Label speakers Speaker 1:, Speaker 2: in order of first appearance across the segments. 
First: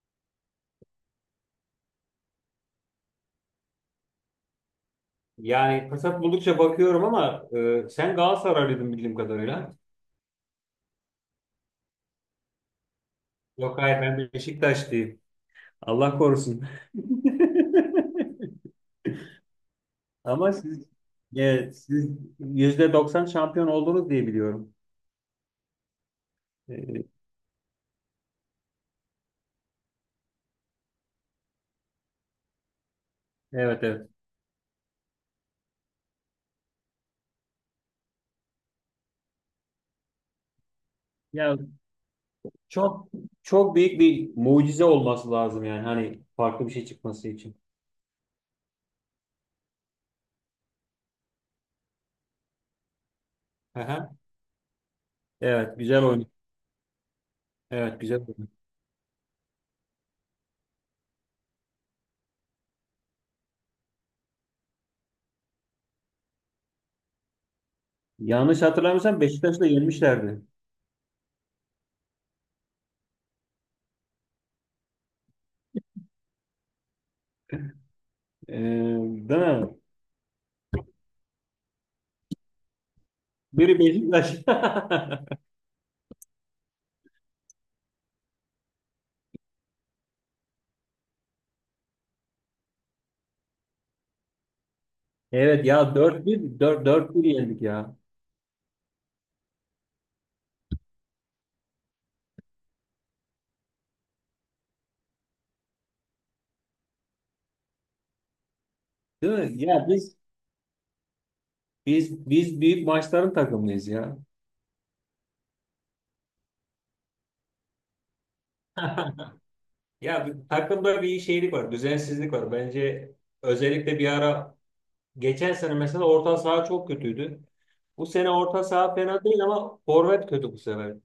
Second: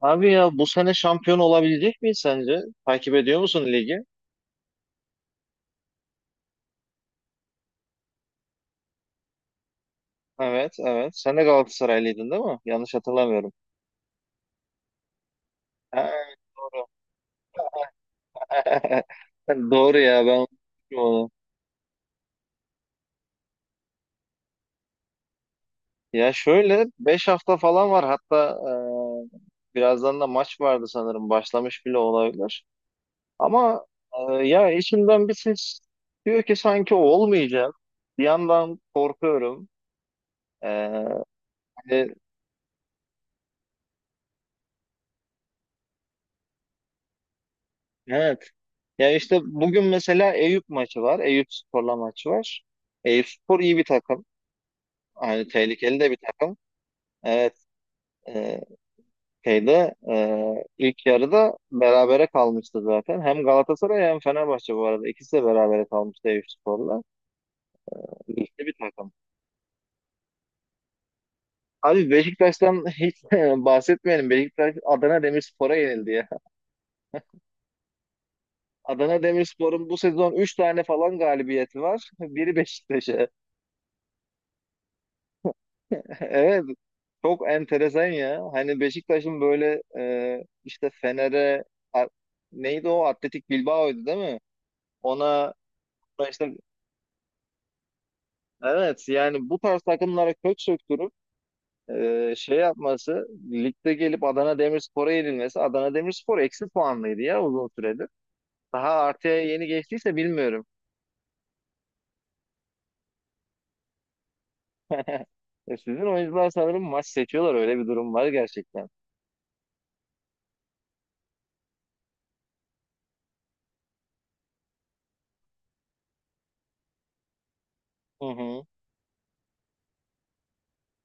Speaker 1: Abi ya bu sene şampiyon olabilecek miyiz sence? Takip ediyor musun ligi?
Speaker 2: Yani fırsat buldukça bakıyorum ama sen Galatasaraylıydın bildiğim kadarıyla.
Speaker 1: Evet, evet. Sen de Galatasaraylıydın değil mi? Yanlış hatırlamıyorum.
Speaker 2: Yok hayır ben Beşiktaşlıyım.
Speaker 1: Ha,
Speaker 2: Allah korusun.
Speaker 1: doğru. Doğru ya ben
Speaker 2: Ama siz
Speaker 1: unutmuşum onu.
Speaker 2: e, siz %90 şampiyon oldunuz diye biliyorum.
Speaker 1: Ya şöyle
Speaker 2: E,
Speaker 1: 5 hafta falan var, hatta birazdan da maç vardı sanırım, başlamış bile olabilir.
Speaker 2: evet
Speaker 1: Ama
Speaker 2: evet.
Speaker 1: ya içimden bir ses diyor ki sanki olmayacak. Bir yandan korkuyorum. E,
Speaker 2: Ya
Speaker 1: hani,
Speaker 2: çok çok büyük bir mucize olması lazım yani hani farklı bir şey çıkması için.
Speaker 1: evet, ya işte bugün mesela Eyüp maçı var. Eyüp Spor'la maçı var. Eyüp Spor iyi bir
Speaker 2: Aha.
Speaker 1: takım, yani
Speaker 2: Evet,
Speaker 1: tehlikeli
Speaker 2: güzel
Speaker 1: de bir
Speaker 2: oyun.
Speaker 1: takım. Evet.
Speaker 2: Evet, güzel oyun.
Speaker 1: E, şeyde ilk yarıda berabere kalmıştı zaten. Hem Galatasaray hem Fenerbahçe bu arada. İkisi de berabere kalmıştı Eyüp Spor'la.
Speaker 2: Yanlış
Speaker 1: Güçlü bir takım.
Speaker 2: hatırlamıyorsam Beşiktaş'ı da yenmişlerdi.
Speaker 1: Abi Beşiktaş'tan hiç bahsetmeyelim. Beşiktaş Adana Demirspor'a yenildi ya.
Speaker 2: E,
Speaker 1: Adana
Speaker 2: değil mi?
Speaker 1: Demirspor'un bu sezon 3 tane falan galibiyeti var. Biri Beşiktaş'a.
Speaker 2: Biri Beşiktaş.
Speaker 1: Evet. Çok enteresan ya. Hani Beşiktaş'ın böyle işte Fener'e a- neydi o? Atletik Bilbao'ydu değil mi? Ona
Speaker 2: Evet ya
Speaker 1: ona
Speaker 2: 4-1,
Speaker 1: işte,
Speaker 2: dört bir yendik ya.
Speaker 1: evet, yani bu tarz takımlara kök söktürüp şey yapması, ligde gelip Adana Demirspor'a yenilmesi. Adana Demirspor eksi puanlıydı ya uzun süredir. Daha
Speaker 2: Değil
Speaker 1: artıya
Speaker 2: mi?
Speaker 1: yeni
Speaker 2: Ya
Speaker 1: geçtiyse bilmiyorum.
Speaker 2: biz büyük maçların takımıyız ya.
Speaker 1: Sizin oyuncular sanırım maç seçiyorlar. Öyle bir durum var gerçekten.
Speaker 2: Ya takımda bir şeylik var, düzensizlik var. Bence özellikle bir ara geçen sene mesela orta saha çok kötüydü. Bu
Speaker 1: Hı
Speaker 2: sene orta
Speaker 1: hı.
Speaker 2: saha fena değil ama forvet kötü bu sefer.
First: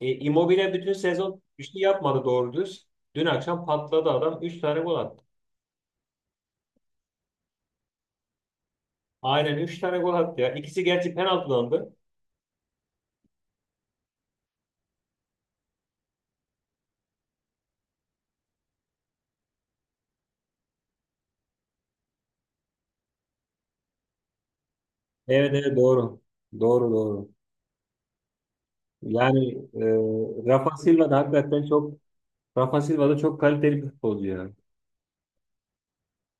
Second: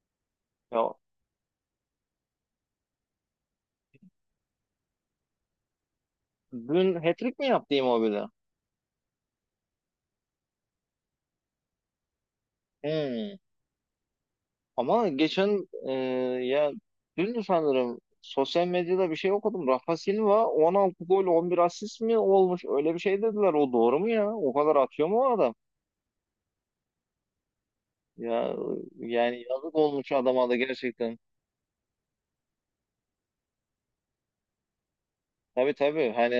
Speaker 2: Immobile bütün
Speaker 1: Ya,
Speaker 2: sezon bir şey yapmadı doğru düz. Dün akşam patladı adam 3 tane gol attı.
Speaker 1: dün hat-trick mi yaptı Immobile?
Speaker 2: Aynen 3 tane gol attı ya. İkisi gerçi penaltılandı.
Speaker 1: Hmm. Ama geçen ya dün sanırım sosyal medyada bir şey okudum. Rafa Silva 16 gol 11 asist mi olmuş? Öyle bir şey dediler. O doğru mu ya? O kadar atıyor mu o
Speaker 2: Evet
Speaker 1: adam?
Speaker 2: evet, doğru. Doğru doğru.
Speaker 1: Ya yani
Speaker 2: Yani
Speaker 1: yazık olmuş
Speaker 2: e,
Speaker 1: adama da
Speaker 2: Rafa Silva da
Speaker 1: gerçekten.
Speaker 2: hakikaten Rafa Silva da çok kaliteli bir futbolcu ya.
Speaker 1: Tabii tabii, hani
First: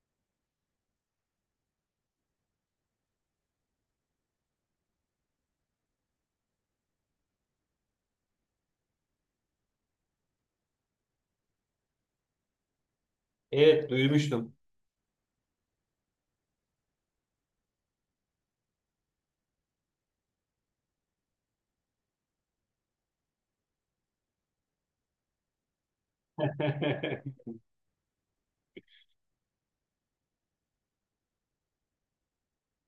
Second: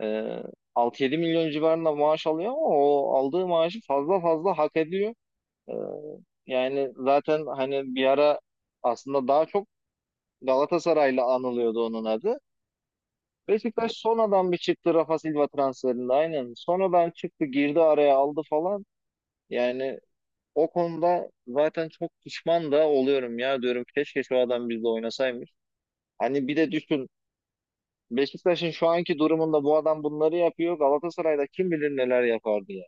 Speaker 1: e, 6-7 milyon civarında maaş alıyor ama o aldığı maaşı fazla fazla hak ediyor. E, yani zaten hani bir ara, aslında daha çok Galatasaray'la anılıyordu onun adı.
Speaker 2: Evet,
Speaker 1: Beşiktaş sonradan
Speaker 2: duymuştum.
Speaker 1: bir çıktı Rafa Silva transferinde aynen. Sonradan çıktı, girdi araya, aldı falan. Yani o konuda zaten çok pişman da oluyorum ya, diyorum keşke şu adam bizle oynasaymış. Hani bir de düşün, Beşiktaş'ın şu anki durumunda bu adam bunları yapıyor. Galatasaray'da kim bilir neler yapardı ya.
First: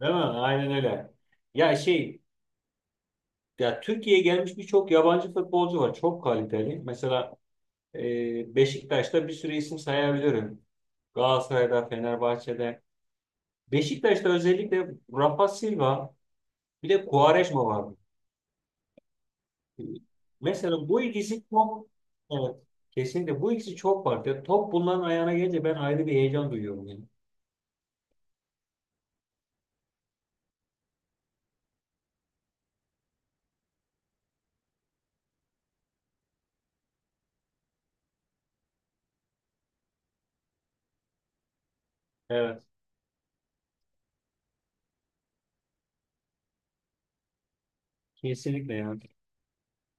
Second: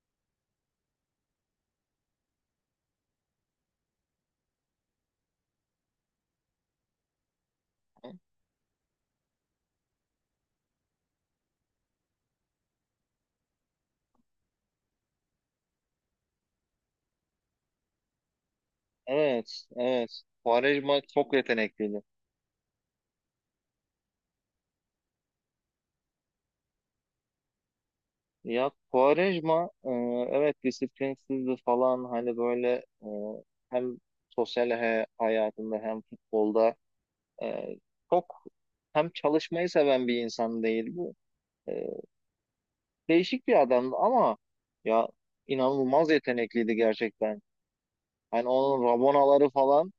Speaker 2: Değil mi? Aynen öyle. Ya şey, ya Türkiye'ye gelmiş birçok yabancı futbolcu var. Çok kaliteli. Mesela Beşiktaş'ta bir sürü isim sayabilirim. Galatasaray'da, Fenerbahçe'de. Beşiktaş'ta özellikle Rafa Silva, bir de Quaresma var.
Speaker 1: Evet, evet.
Speaker 2: Mesela
Speaker 1: Quaresma
Speaker 2: bu
Speaker 1: çok
Speaker 2: ikisi çok,
Speaker 1: yetenekliydi.
Speaker 2: evet, kesinlikle bu ikisi çok farklı. Top bunların ayağına gelince ben ayrı bir heyecan duyuyorum yani.
Speaker 1: Ya Quaresma, evet disiplinsizdi falan, hani böyle e, hem sosyal hayatında hem futbolda, Ee, çok hem çalışmayı seven bir insan değildi. Ee,
Speaker 2: Evet,
Speaker 1: değişik bir adamdı ama ya, inanılmaz yetenekliydi gerçekten. Hani
Speaker 2: kesinlikle
Speaker 1: onun
Speaker 2: ya.
Speaker 1: rabonaları falan,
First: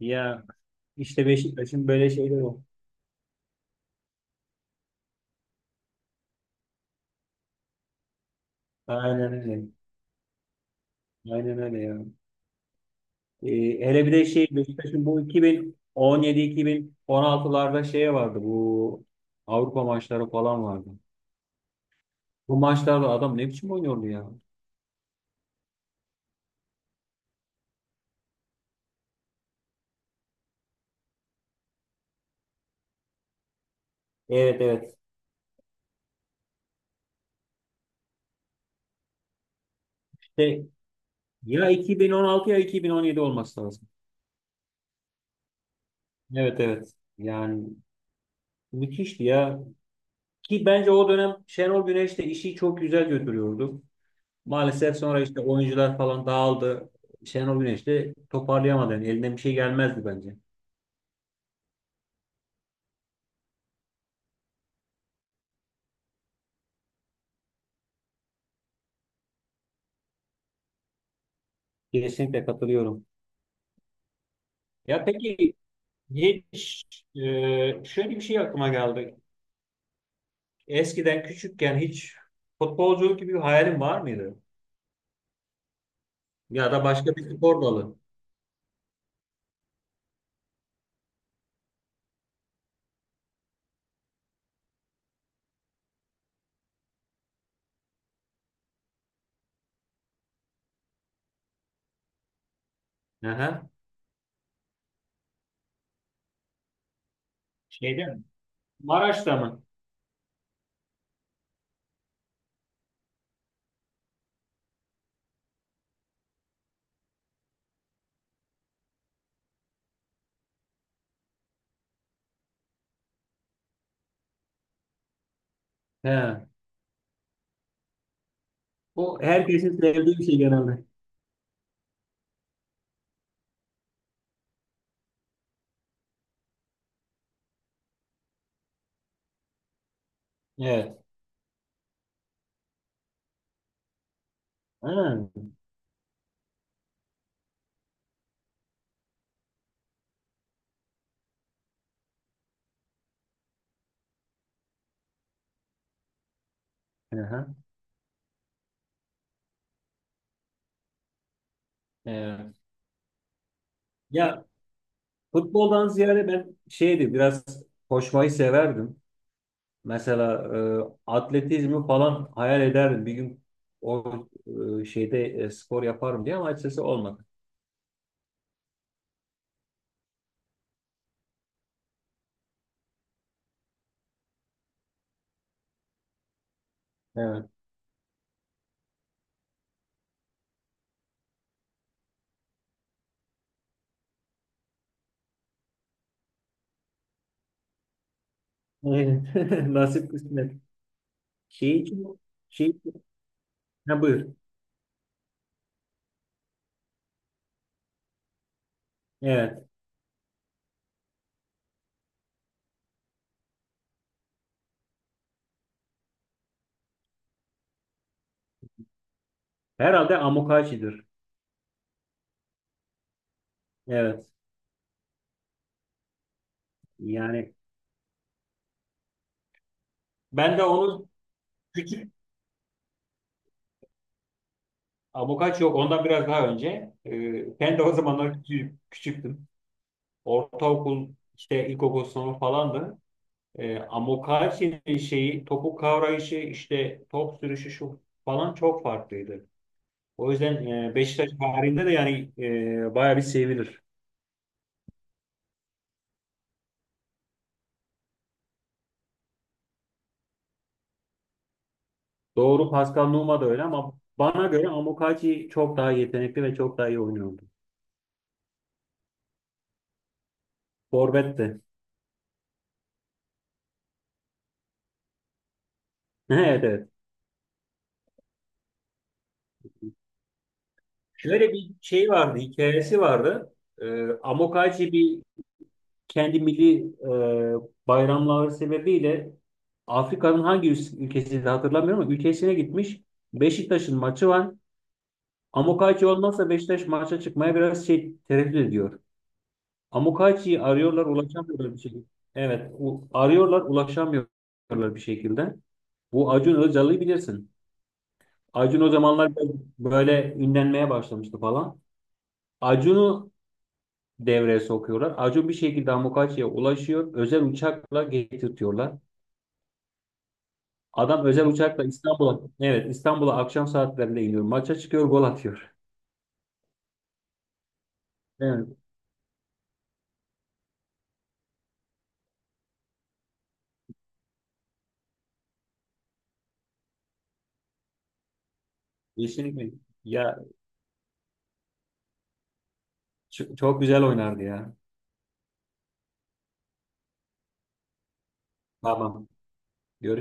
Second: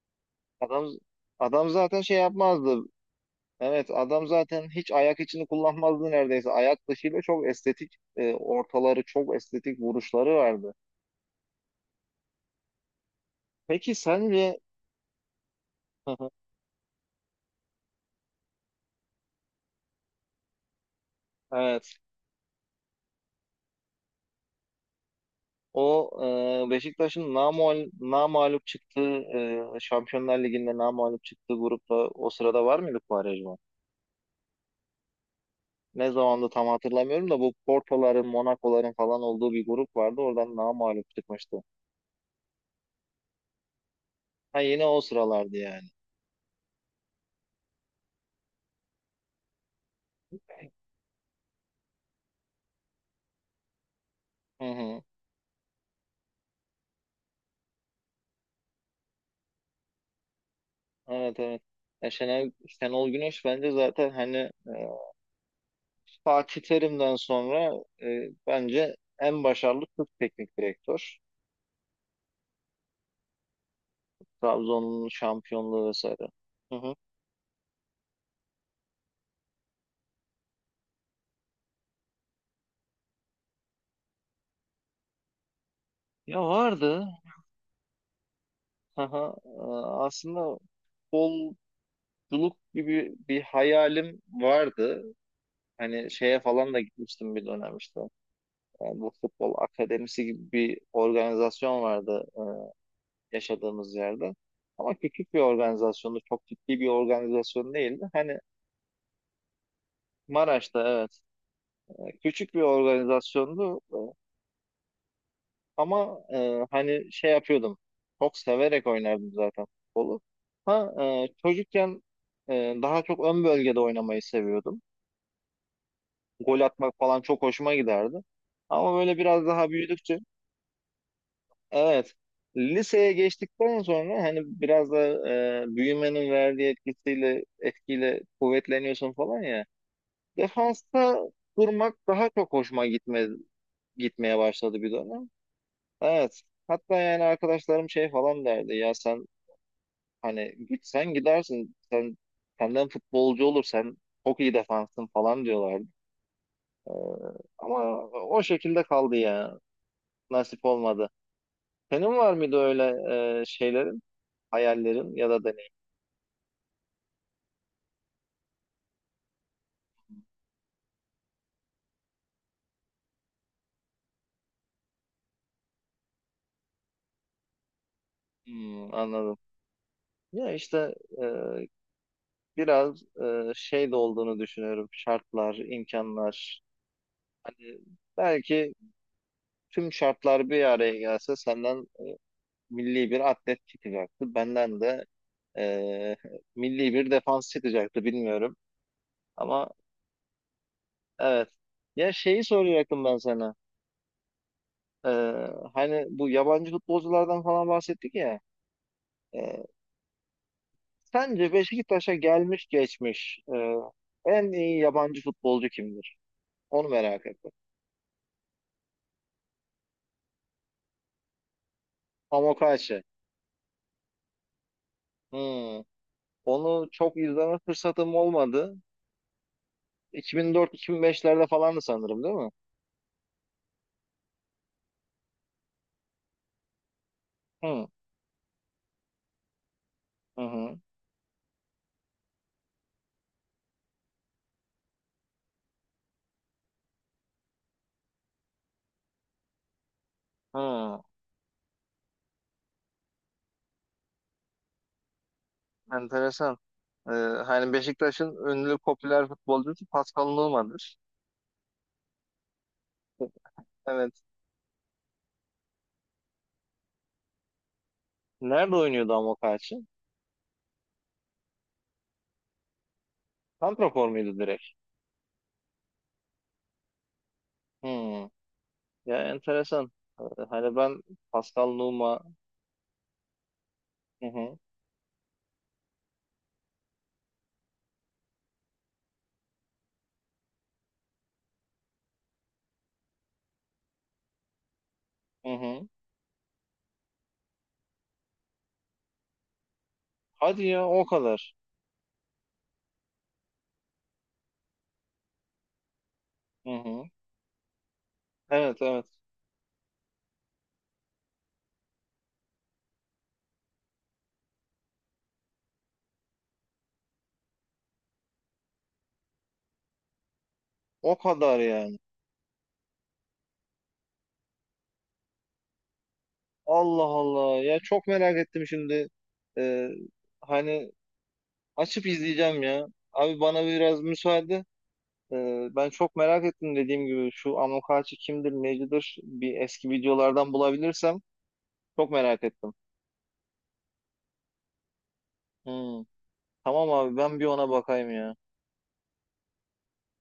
Speaker 2: Ya
Speaker 1: adam
Speaker 2: işte
Speaker 1: adam
Speaker 2: Beşiktaş'ın
Speaker 1: zaten
Speaker 2: böyle
Speaker 1: şey
Speaker 2: şeyleri var.
Speaker 1: yapmazdı. Evet, adam zaten hiç ayak içini kullanmazdı neredeyse. Ayak dışıyla çok estetik ortaları,
Speaker 2: Aynen
Speaker 1: çok
Speaker 2: öyle.
Speaker 1: estetik vuruşları vardı.
Speaker 2: Aynen öyle ya. Ee,
Speaker 1: Peki
Speaker 2: hele bir de şey,
Speaker 1: sence,
Speaker 2: Beşiktaş'ın bu 2017-2016'larda şey vardı, bu Avrupa maçları falan vardı.
Speaker 1: evet,
Speaker 2: Bu maçlarda adam ne biçim oynuyordu ya.
Speaker 1: o Beşiktaş'ın namalup çıktığı Şampiyonlar Ligi'nde namalup çıktığı grupta, o sırada var mıydı Quaresma?
Speaker 2: Evet evet.
Speaker 1: Ne zamandı tam hatırlamıyorum da, bu Porto'ların, Monaco'ların falan olduğu bir grup vardı. Oradan
Speaker 2: İşte
Speaker 1: namalup çıkmıştı.
Speaker 2: ya 2016 ya 2017 olması lazım.
Speaker 1: Ha, yine o sıralardı yani.
Speaker 2: Evet evet. Yani müthişti ya. Ki bence o dönem Şenol Güneş de işi çok güzel götürüyordu.
Speaker 1: Hı
Speaker 2: Maalesef
Speaker 1: hı.
Speaker 2: sonra işte oyuncular falan dağıldı. Şenol Güneş de toparlayamadı. Yani elinden bir şey gelmezdi bence.
Speaker 1: Evet, evet. Ya Şenol Güneş bence zaten, hani e, Fatih Terim'den sonra bence en başarılı Türk teknik direktör.
Speaker 2: Kesinlikle katılıyorum. Ya
Speaker 1: Trabzon'un
Speaker 2: peki,
Speaker 1: şampiyonluğu vesaire. Hı
Speaker 2: hiç
Speaker 1: hı.
Speaker 2: şöyle bir şey aklıma geldi. Eskiden küçükken hiç futbolculuk gibi bir hayalin var mıydı?
Speaker 1: Ya
Speaker 2: Ya da
Speaker 1: vardı.
Speaker 2: başka bir spor dalı.
Speaker 1: Aha, aslında futbolculuk gibi bir hayalim vardı. Hani şeye falan da gitmiştim bir dönem işte. Yani bu, futbol akademisi gibi bir organizasyon vardı
Speaker 2: Aha.
Speaker 1: yaşadığımız yerde. Ama küçük bir organizasyondu. Çok ciddi bir organizasyon
Speaker 2: Şeyde
Speaker 1: değildi.
Speaker 2: mi?
Speaker 1: Hani
Speaker 2: Maraş'ta mı?
Speaker 1: Maraş'ta, evet. Küçük bir organizasyondu. Ama hani şey yapıyordum. Çok severek oynardım zaten futbolu. Ha, çocukken daha çok ön bölgede oynamayı seviyordum.
Speaker 2: He.
Speaker 1: Gol atmak falan çok hoşuma giderdi. Ama böyle
Speaker 2: O
Speaker 1: biraz daha
Speaker 2: herkesin
Speaker 1: büyüdükçe,
Speaker 2: sevdiği bir şey genelde.
Speaker 1: evet, liseye geçtikten sonra, hani biraz da büyümenin verdiği etkiyle kuvvetleniyorsun falan ya.
Speaker 2: Evet.
Speaker 1: Defansta durmak daha çok gitmeye başladı bir
Speaker 2: Ha.
Speaker 1: dönem. Evet. Hatta yani arkadaşlarım şey falan derdi ya, sen hani gitsen gidersin sen, senden futbolcu olur, sen çok iyi defansın falan diyorlardı.
Speaker 2: Aha.
Speaker 1: Ama o şekilde kaldı ya. Nasip olmadı. Senin var
Speaker 2: Ee,
Speaker 1: mıydı öyle şeylerin,
Speaker 2: ya
Speaker 1: hayallerin ya da deneyim?
Speaker 2: futboldan ziyade ben şeydi biraz, koşmayı severdim. Mesela atletizmi falan hayal ederdim. Bir gün o şeyde spor yaparım diye ama açıkçası olmadı.
Speaker 1: Hmm, anladım. Ya işte e, biraz şey de olduğunu düşünüyorum. Şartlar, imkanlar.
Speaker 2: Evet.
Speaker 1: Hani belki tüm şartlar bir araya gelse, senden milli bir atlet çıkacaktı, benden de e, milli bir defans çıkacaktı, bilmiyorum.
Speaker 2: Aynen.
Speaker 1: Ama
Speaker 2: Nasip kısmet.
Speaker 1: evet.
Speaker 2: Şey
Speaker 1: Ya
Speaker 2: için
Speaker 1: şeyi
Speaker 2: şey için-
Speaker 1: soracaktım ben sana.
Speaker 2: ha, buyur.
Speaker 1: E, hani bu yabancı futbolculardan falan bahsettik ya.
Speaker 2: Evet.
Speaker 1: E, Sence Beşiktaş'a gelmiş geçmiş en iyi yabancı futbolcu kimdir? Onu merak ettim.
Speaker 2: Herhalde Amokachi'dir.
Speaker 1: Amokachi.
Speaker 2: Evet.
Speaker 1: Hmm. Onu çok
Speaker 2: Yani
Speaker 1: izleme fırsatım olmadı.
Speaker 2: ben de onu
Speaker 1: 2004-2005'lerde falandı
Speaker 2: küçük
Speaker 1: sanırım, değil mi?
Speaker 2: Amokachi yok. Ondan biraz daha önce. Ben de
Speaker 1: Hmm.
Speaker 2: o zamanlar küçük, küçüktüm.
Speaker 1: Hı hı.
Speaker 2: Ortaokul işte, ilkokul sınıfı falandı. Amokachi'nin şeyi, topu kavrayışı, işte top sürüşü şu falan çok farklıydı. O yüzden
Speaker 1: Hmm.
Speaker 2: Beşiktaş tarihinde de yani bayağı bir sevilir.
Speaker 1: Enteresan. E, hani Beşiktaş'ın ünlü popüler futbolcusu Pascal Numa''dır.
Speaker 2: Doğru, Pascal Nouma da öyle ama
Speaker 1: Evet.
Speaker 2: bana göre Amokachi çok daha yetenekli ve çok daha iyi oynuyordu.
Speaker 1: Nerede oynuyordu Amokachi?
Speaker 2: Forvet de.
Speaker 1: Santrafor muydu direkt?
Speaker 2: Evet evet.
Speaker 1: Hmm. Ya enteresan. E, Hani ben
Speaker 2: Şöyle
Speaker 1: Pascal
Speaker 2: bir şey
Speaker 1: Numa.
Speaker 2: vardı, hikayesi vardı. E,
Speaker 1: Hı hı.
Speaker 2: Amokachi kendi milli bayramları sebebiyle Afrika'nın ülkesiydi hatırlamıyorum ama ülkesine gitmiş. Beşiktaş'ın maçı var.
Speaker 1: Hı hı.
Speaker 2: Amokachi olmazsa Beşiktaş maça çıkmaya biraz şey tereddüt ediyor. Amokachi'yi
Speaker 1: Hadi ya,
Speaker 2: arıyorlar,
Speaker 1: o kadar.
Speaker 2: ulaşamıyorlar bir şekilde. Evet, arıyorlar ulaşamıyorlar bir şekilde. Bu Acun
Speaker 1: Hı
Speaker 2: Ilıcalı'yı
Speaker 1: hı.
Speaker 2: bilirsin. Acun
Speaker 1: Evet,
Speaker 2: o
Speaker 1: evet.
Speaker 2: zamanlar böyle ünlenmeye başlamıştı falan. Acun'u devreye sokuyorlar. Acun bir şekilde Amokachi'ye ulaşıyor. Özel uçakla getirtiyorlar.
Speaker 1: O
Speaker 2: Adam özel
Speaker 1: kadar
Speaker 2: uçakla
Speaker 1: yani.
Speaker 2: İstanbul'a, evet, İstanbul'a akşam saatlerinde iniyor. Maça çıkıyor, gol atıyor.
Speaker 1: Allah Allah. Ya çok merak ettim
Speaker 2: Evet.
Speaker 1: şimdi. Ee, hani açıp izleyeceğim ya. Abi bana biraz müsaade. Ben çok merak ettim dediğim gibi. Şu Amokachi kimdir, necidir?
Speaker 2: Yeşillik
Speaker 1: Bir
Speaker 2: mi?
Speaker 1: eski
Speaker 2: Ya
Speaker 1: videolardan bulabilirsem çok merak ettim.
Speaker 2: çok güzel oynardı ya.
Speaker 1: Hı. Tamam abi, ben bir ona bakayım ya.
Speaker 2: Tamam. Görüşürüz.